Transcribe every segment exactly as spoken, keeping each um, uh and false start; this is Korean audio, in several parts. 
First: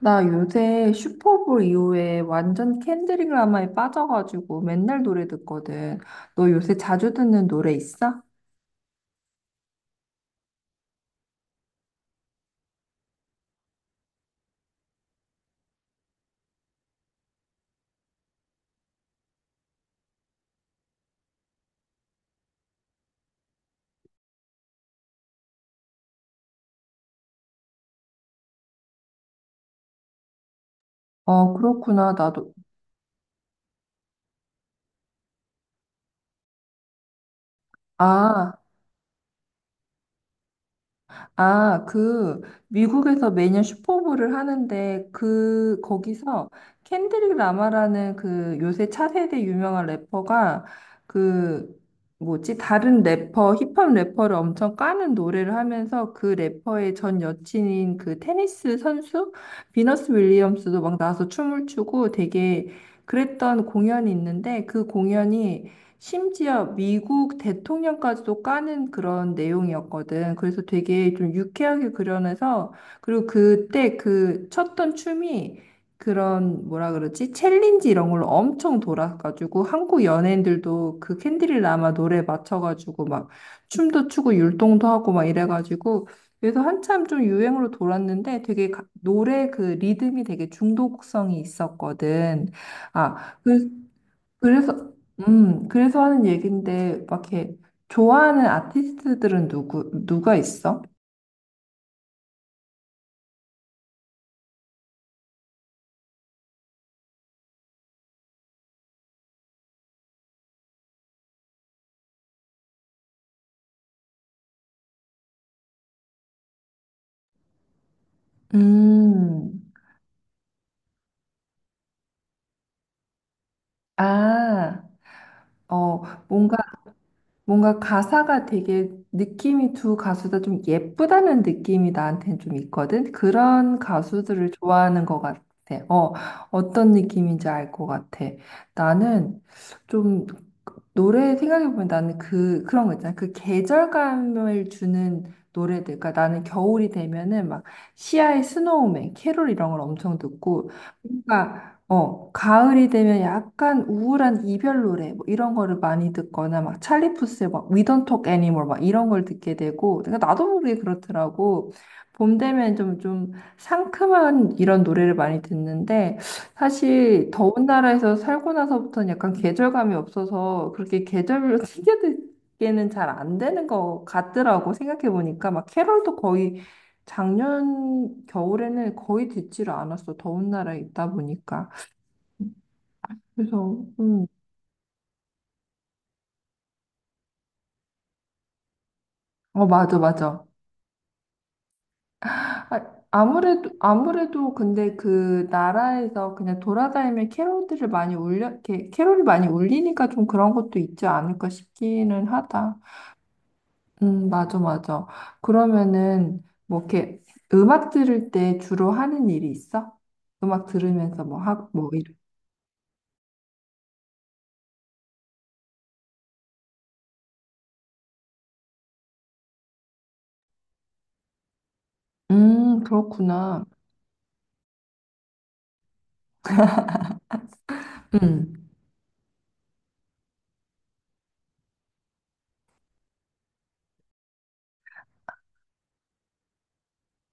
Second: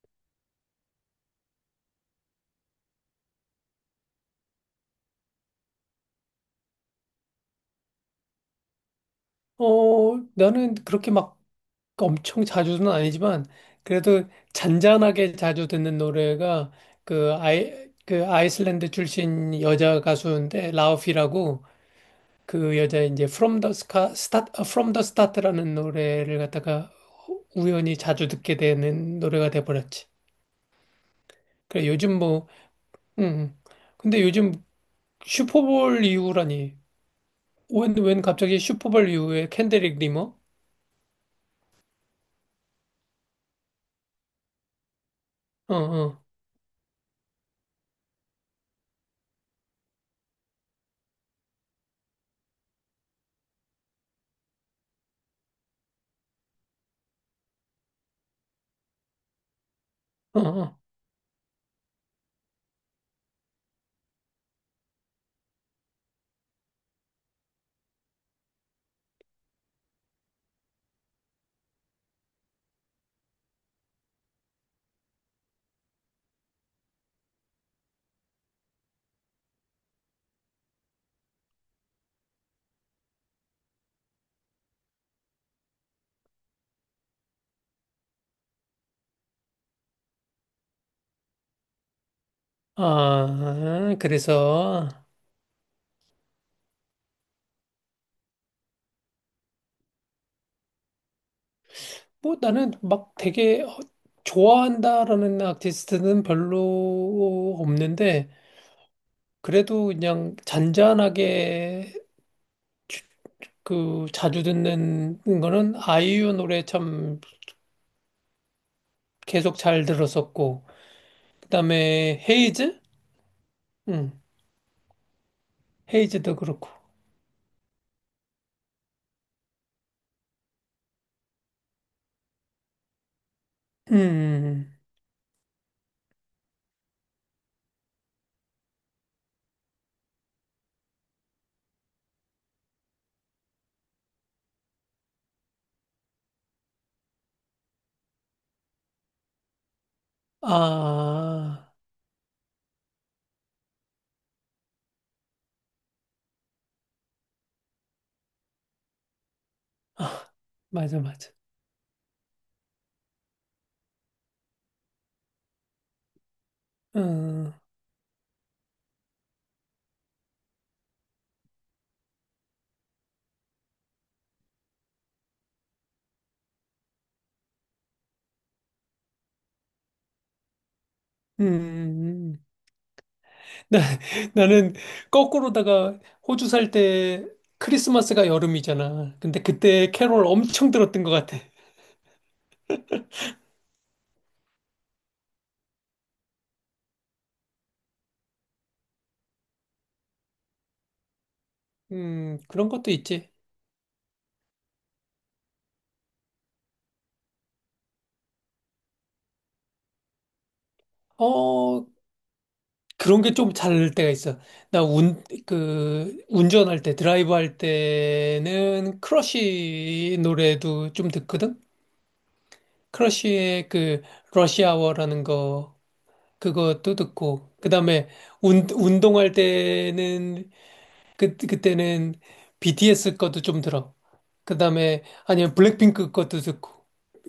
나 요새 슈퍼볼 이후에 완전 캔드릭 라마에 빠져가지고 맨날 노래 듣거든. 너 요새 자주 듣는 노래 있어? 어, 나는 그렇게 막 엄청 자주는 아니지만, 그래도 잔잔하게 자주 듣는 노래가 그 아이, 그 아이슬란드 출신 여자 가수인데, 라우피라고 그 여자 이제 From the Sca- Start, 아, From the Start라는 노래를 갖다가 우연히 자주 듣게 되는 노래가 돼버렸지. 어, 그래, 그렇구나. 요즘 뭐, 나도. 음, 근데 요즘 슈퍼볼 이후라니. 웬, 웬 아, 갑자기 슈퍼볼 이후에 캔드릭 리머? 아, 그 미국에서 매년 슈퍼볼을 하는데 어, 그 어, 거기서 켄드릭 라마라는 그 요새 차세대 유명한 래퍼가 그 뭐지 다른 래퍼 힙합 래퍼를 엄청 까는 노래를 하면서 그 래퍼의 전 여친인 그 테니스 선수 비너스 어, 어. 윌리엄스도 막 나와서 춤을 추고 되게 그랬던 공연이 있는데 그 공연이 심지어 미국 대통령까지도 까는 그런 내용이었거든. 그래서 되게 좀 유쾌하게 그려내서, 그리고 그때 그 쳤던 춤이 그런 뭐라 그러지? 챌린지 이런 걸로 엄청 돌아가지고 한국 연예인들도 그 캔디를 라마 노래 맞춰가지고 막 춤도 추고 율동도 하고 막 이래가지고 그래서 한참 좀 유행으로 돌았는데 되게 가- 노래 그 리듬이 되게 중독성이 있었거든. 아, 그 아, 그래서 그래서, 음, 그래서 하는 얘긴데, 막 이렇게 좋아하는 아티스트들은 누구, 누가 있어? 뭐 나는 막 되게 어, 좋아한다라는 아티스트는 별로 없는데 그래도 그냥 잔잔하게 주- 그 자주 듣는 거는 아이유 노래 참 계속 음, 잘 들었었고 그다음에 헤이즈? 응. 아, 어, 헤이즈도 뭔가, 그렇고. 뭔가 가사가 되게 느낌이 두 가수 다 좀 예쁘다는 느낌이 나한테는 좀 있거든? 그런 가수들을 음. 좋아하는 것 같아. 어, 어떤 느낌인지 알 것 같아. 나는 좀 노래 생각해보면 나는 그, 그런 거 있잖아. 그 계절감을 주는 노래들. 그러니까 나는 겨울이 되면은 막 시아의 스노우맨, 캐롤 이런 걸 엄청 듣고. 아. 그러니까, 어, 가을이 되면 약간 우울한 이별 노래, 뭐 이런 거를 많이 듣거나 막 찰리 푸스의 막 We Don't Talk Anymore 막 이런 걸 듣게 되고. 그러니까 아, 나도 모르게 맞아 맞아. 그렇더라고. 봄 되면 좀, 좀 상큼한 이런 노래를 많이 듣는데 어, 사실 음. 더운 나라에서 살고 나서부터는 약간 계절감이 없어서 그렇게 계절별로 챙겨 듣기에는 잘 안 되는 것 같더라고. 생각해 보니까 막 캐럴도 거의 작년 겨울에는 거의 듣지를 않았어. 더운 나라에 있다 음. 보니까 음. 나, 그래서 음. 나는 거꾸로다가 호주 살 때 크리스마스가 여름이잖아. 근데 어 그때 맞아 캐롤 맞아. 엄청 들었던 것 같아. 아, 아무래도 아무래도 근데 그 나라에서 그냥 돌아다니면 캐럴들을 많이 울려. 이렇게 캐럴이 많이 울리니까 좀 그런 것도 있지 않을까 싶기는 음, 그런 하다. 것도 있지. 음, 맞아, 맞아. 그러면은, 뭐, 이렇게, 음악 들을 때 주로 하는 일이 있어? 음악 들으면서 뭐 하고, 어, 뭐, 이런. 그런 게 좀 잘 때가 있어. 나 운, 그, 운전할 때, 드라이브 할 때는 크러쉬 노래도 좀 듣거든? 음, 그렇구나. 크러쉬의 그, 러시아워라는 거, 그것도 듣고, 그 다음에 음. 운, 운동할 때는 그, 그때는 비티에스 것도 좀 들어. 그 다음에, 아니면 블랙핑크 것도 듣고,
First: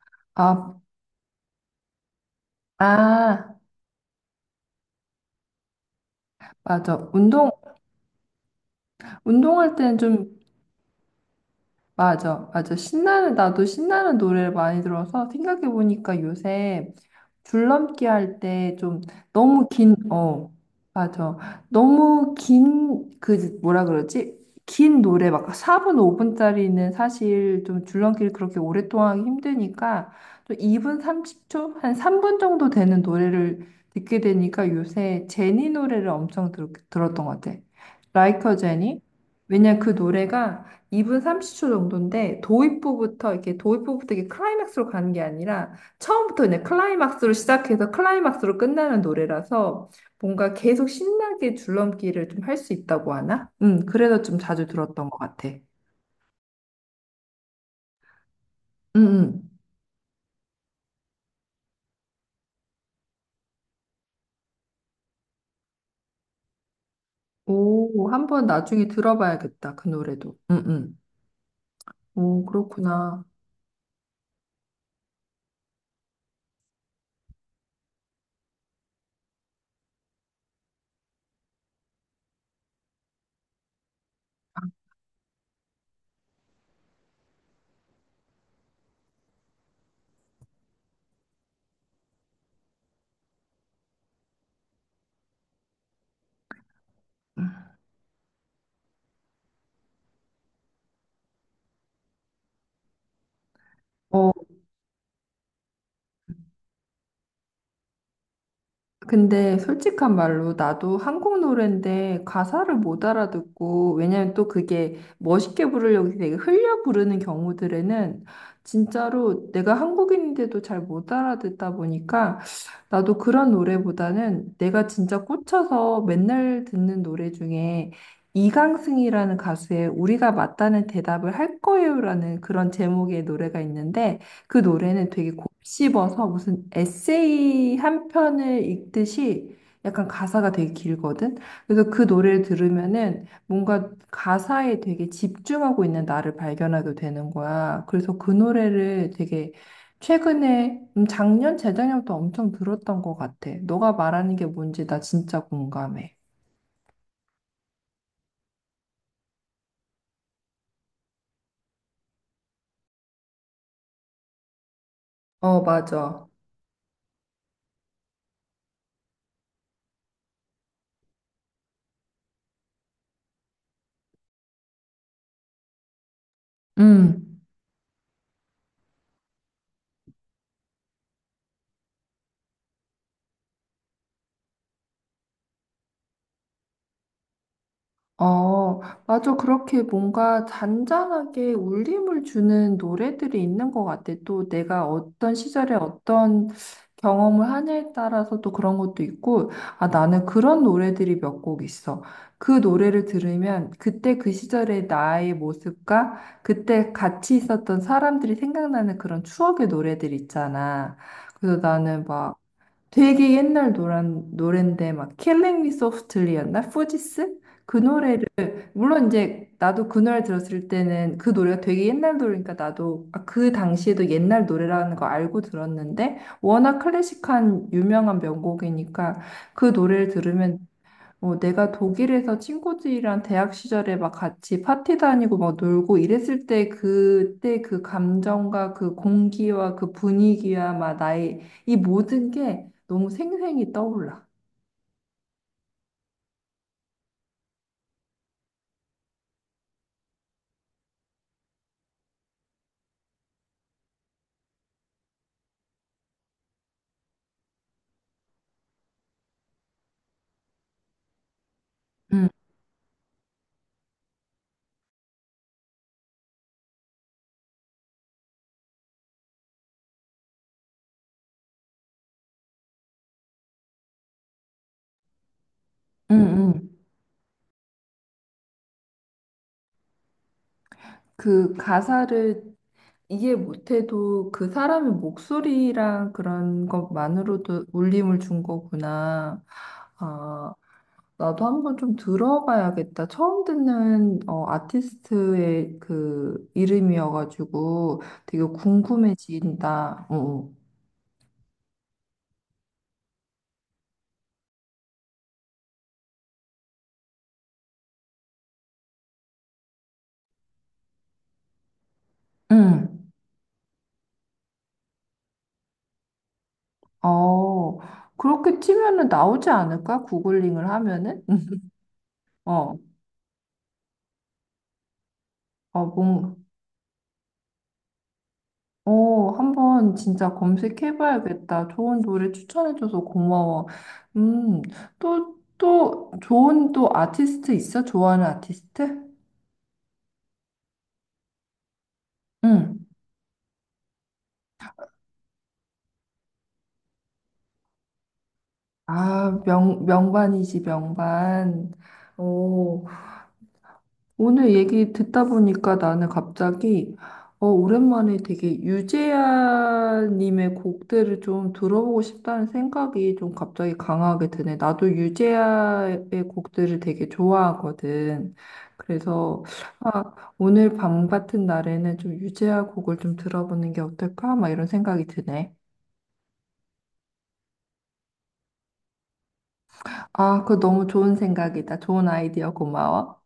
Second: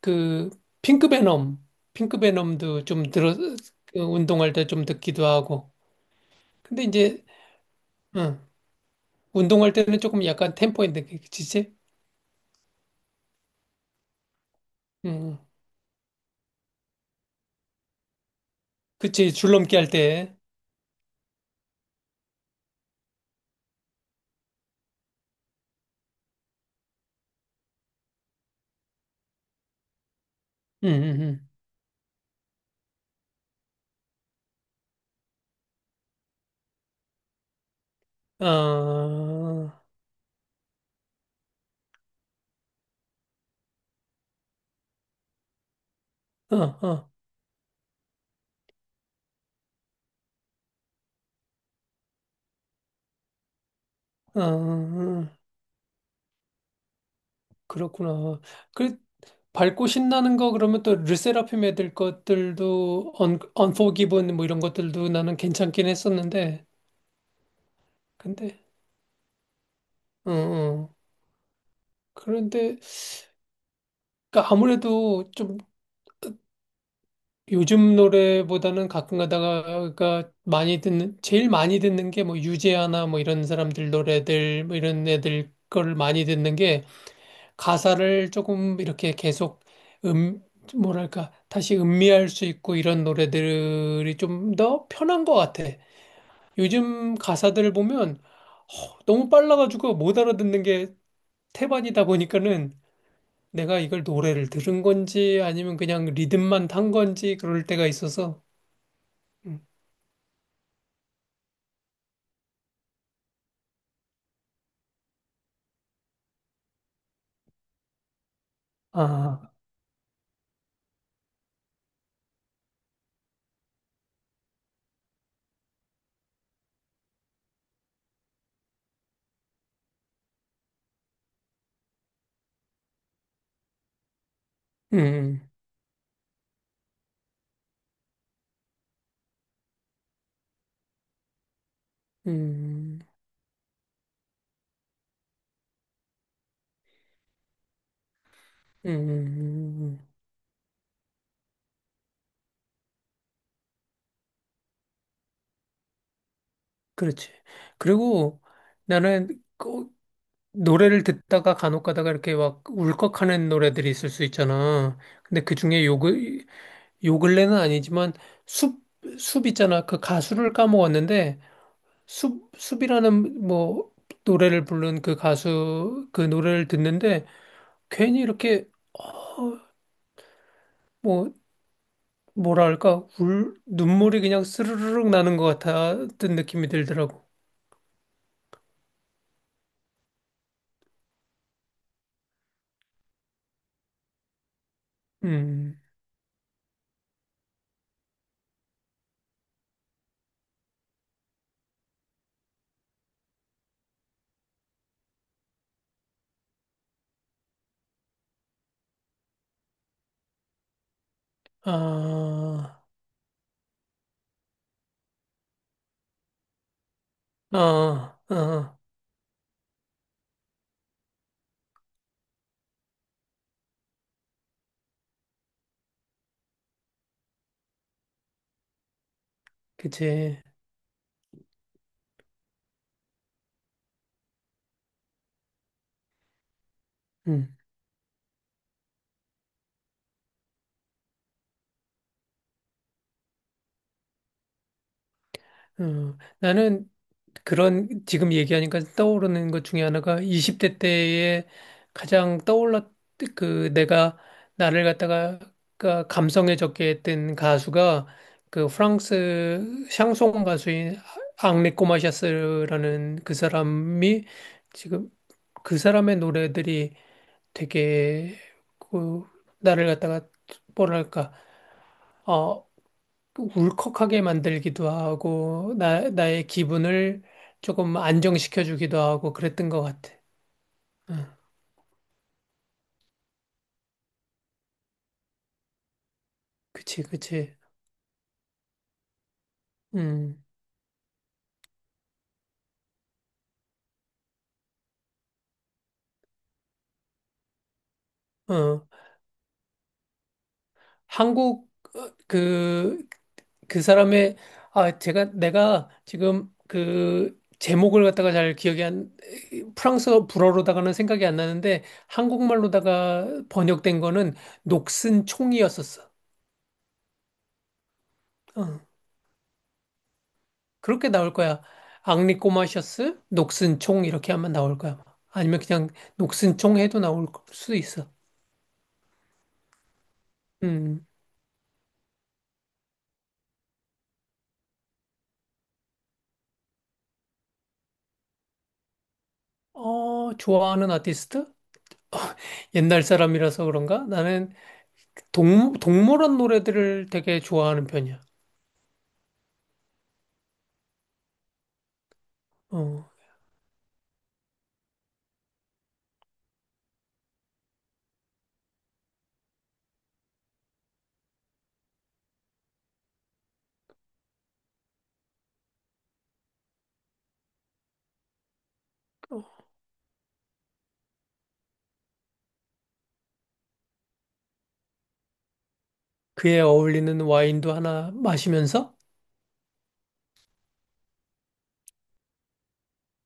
그, 아, 핑크베놈, 핑크베놈도 좀 들어, 아, 그 운동할 때 좀 듣기도 하고. 근데 맞아. 이제, 운동, 응, 운동할 운동할 때는 때는 조금 좀 약간 템포 있는 게, 그치지? 맞아, 맞아. 신나는, 나도 신나는 노래를 많이 들어서 응, 생각해보니까 요새 줄넘기 할 때 좀 그치, 너무 줄넘기 할 긴, 때. 어, 맞아. 너무 긴, 그, 뭐라 그러지? 긴 노래, 막 사 분, 오 분짜리는 사실 좀 줄넘기를 그렇게 오랫동안 하기 힘드니까 좀 응, 이 분 응, 삼십 초? 한 삼 분 정도 되는 노래를 듣게 되니까 요새 제니 노래를 엄청 들, 들었던 것 같아. Like 응. a Jenny? 왜냐 아, 어, 그 노래가 이 분 삼십 초 정도인데 도입부부터 이렇게 도입부부터 이게 클라이맥스로 가는 게 아니라 처음부터 어, 그냥 어, 클라이막스로 시작해서 클라이막스로 끝나는 노래라서 뭔가 계속 신나게 줄넘기를 좀 할 수 있다고 하나? 음, 그래서 좀 어, 자주 들었던 것 어. 같아. 음, 그렇구나. 그, 음. 밝고 신나는 거 그러면 또 르세라핌 애들 것들도 언 언포기븐 뭐 이런 것들도 나는 괜찮긴 했었는데 오, 한번 근데 나중에 들어봐야겠다. 그 어, 노래도. 음, 어. 음. 오, 그런데 그렇구나. 그러니까 아무래도 좀 요즘 노래보다는 가끔 가다가 많이 듣는 제일 많이 듣는 게 뭐 유재하나 뭐 이런 사람들 노래들 뭐 이런 애들 걸 많이 듣는 게 가사를 조금 이렇게 계속 음 뭐랄까 다시 음미할 수 있고 이런 노래들이 좀 더 편한 것 같아. 요즘 음. 가사들을 보면 허, 너무 빨라가지고 못 알아듣는 게 태반이다 보니까는 내가 이걸 어, 노래를 들은 건지 아니면 그냥 리듬만 탄 건지 그럴 때가 있어서. 근데 음. 솔직한 말로 나도 한국 노래인데 가사를 못 알아듣고. 왜냐면 또 그게 멋있게 부르려고 되게 흘려 부르는 경우들에는 진짜로 아, 내가 한국인인데도 잘 못 알아듣다 보니까 나도 그런 노래보다는 내가 진짜 꽂혀서 맨날 듣는 노래 중에 이강승이라는 가수의 우리가 맞다는 대답을 할 거예요라는 그런 제목의 노래가 있는데 그 노래는 되게 음, 곱씹어서 무슨 에세이 한 편을 읽듯이 약간 가사가 되게 길거든. 그래서 그 노래를 음, 들으면은 뭔가 가사에 되게 집중하고 있는 나를 발견하게 되는 거야. 그래서 그 음, 음, 노래를 되게 음, 음. 최근에 음, 작년, 재작년부터 엄청 들었던 것 같아. 너가 말하는 게 뭔지 나 진짜 공감해. 그렇지. 그리고 나는 그 노래를 듣다가 간혹 가다가 이렇게 막 울컥하는 노래들이 있을 수 있잖아. 근데 그 어, 중에 요, 맞아. 근- 요 근래는 아니지만 숲, 숲 있잖아. 그 가수를 까먹었는데 숲, 숲이라는 뭐 노래를 부른 그 가수 그 노래를 듣는데 음. 괜히 이렇게 뭐 뭐랄까 울 눈물이 그냥 스르르륵 나는 것 같았던 느낌이 들더라고. 어, 맞아. 그렇게 뭔가 잔잔하게 울림을 주는 노래들이 있는 것 같아. 또 내가 어떤 시절에 음. 어떤 경험을 하냐에 따라서 또 그런 것도 있고, 아, 나는 그런 노래들이 몇 곡 있어. 그 노래를 들으면 그때 그 시절의 나의 모습과 그때 같이 있었던 사람들이 생각나는 그런 추억의 노래들 있잖아. 그래서 나는 막 아, 되게 옛날 노란 노랜데 막 e s o f t l y 였나 포지스? 그 아, 노래를 아, 물론 이제 나도 그 노래 들었을 때는 그 노래가 되게 옛날 노래니까 나도 아, 그 당시에도 옛날 노래라는 거 알고 들었는데 워낙 클래식한 유명한 명곡이니까 그 노래를 그치. 들으면 어, 내가 독일에서 친구들이랑 대학 시절에 막 같이 파티 다니고 막 놀고 이랬을 때 음, 그때 그 감정과 그 공기와 그 분위기와 막 나의 이 모든 게 너무 생생히 떠올라. 음. 나는 그런 지금 얘기하니까 떠오르는 것 중에 하나가 이십 대 때에 가장 떠올랐 그 내가 나를 갖다가 가- 감성해졌게 했던 가수가 그 프랑스 샹송 가수인 앙리 응, 꼬마샤스라는 그 사람이 지금 그 사람의 노래들이 되게 그 나를 갖다가 뭐랄까 어, 울컥하게 만들기도 하고, 나, 응, 나의 응. 기분을 조금 안정시켜주기도 하고 그랬던 것 같아. 어, 그 가사를 이해 못해도 그 사람의 목소리랑 그런 그치, 그치. 것만으로도 울림을 준 거구나. 음, 아, 나도 한번 좀 들어봐야겠다. 처음 듣는 어, 아티스트의 그 이름이어가지고 되게 어, 궁금해진다. 어. 어. 한국, 어, 그, 그 사람의, 아, 제가, 내가 지금 그 제목을 갖다가 잘 기억이 안, 프랑스어 불어로다가는 생각이 안 나는데, 응. 한국말로다가 번역된 거는 녹슨 총이었었어. 어, 그렇게 어. 치면은 나오지 않을까? 구글링을 그렇게 하면은? 나올 응. 거야. 앙리 어, 꼬마셔스, 녹슨 총 이렇게 하면 나올 거야. 아니면 어, 그냥 뭔, 녹슨 총 해도 나올 수도 있어. 어, 한번 진짜 음. 검색해봐야겠다. 좋은 노래 추천해줘서 고마워. 음, 또, 또, 좋은 또 아티스트 있어? 좋아하는 아티스트? 어, 좋아하는 아티스트? 응. 옛날 사람이라서 그런가? 나는 동, 동물원 노래들을 되게 좋아하는 편이야. 아, 명, 명반이지, 명반. 어, 오, 오늘 얘기 듣다 보니까 나는 갑자기, 어, 오랜만에 되게 유재하님의 곡들을 좀 들어보고 싶다는 생각이 좀 갑자기 강하게 드네. 나도 유재하의 곡들을 되게 좋아하거든. 그래서, 아, 오늘 밤 같은 날에는 좀 유재하 곡을 좀 들어보는 게 어떨까? 막 이런 생각이 드네. 그에 어울리는 와인도 하나 마시면서 아, 그거 너무 좋은 생각이다. 좋은 아이디어 고마워.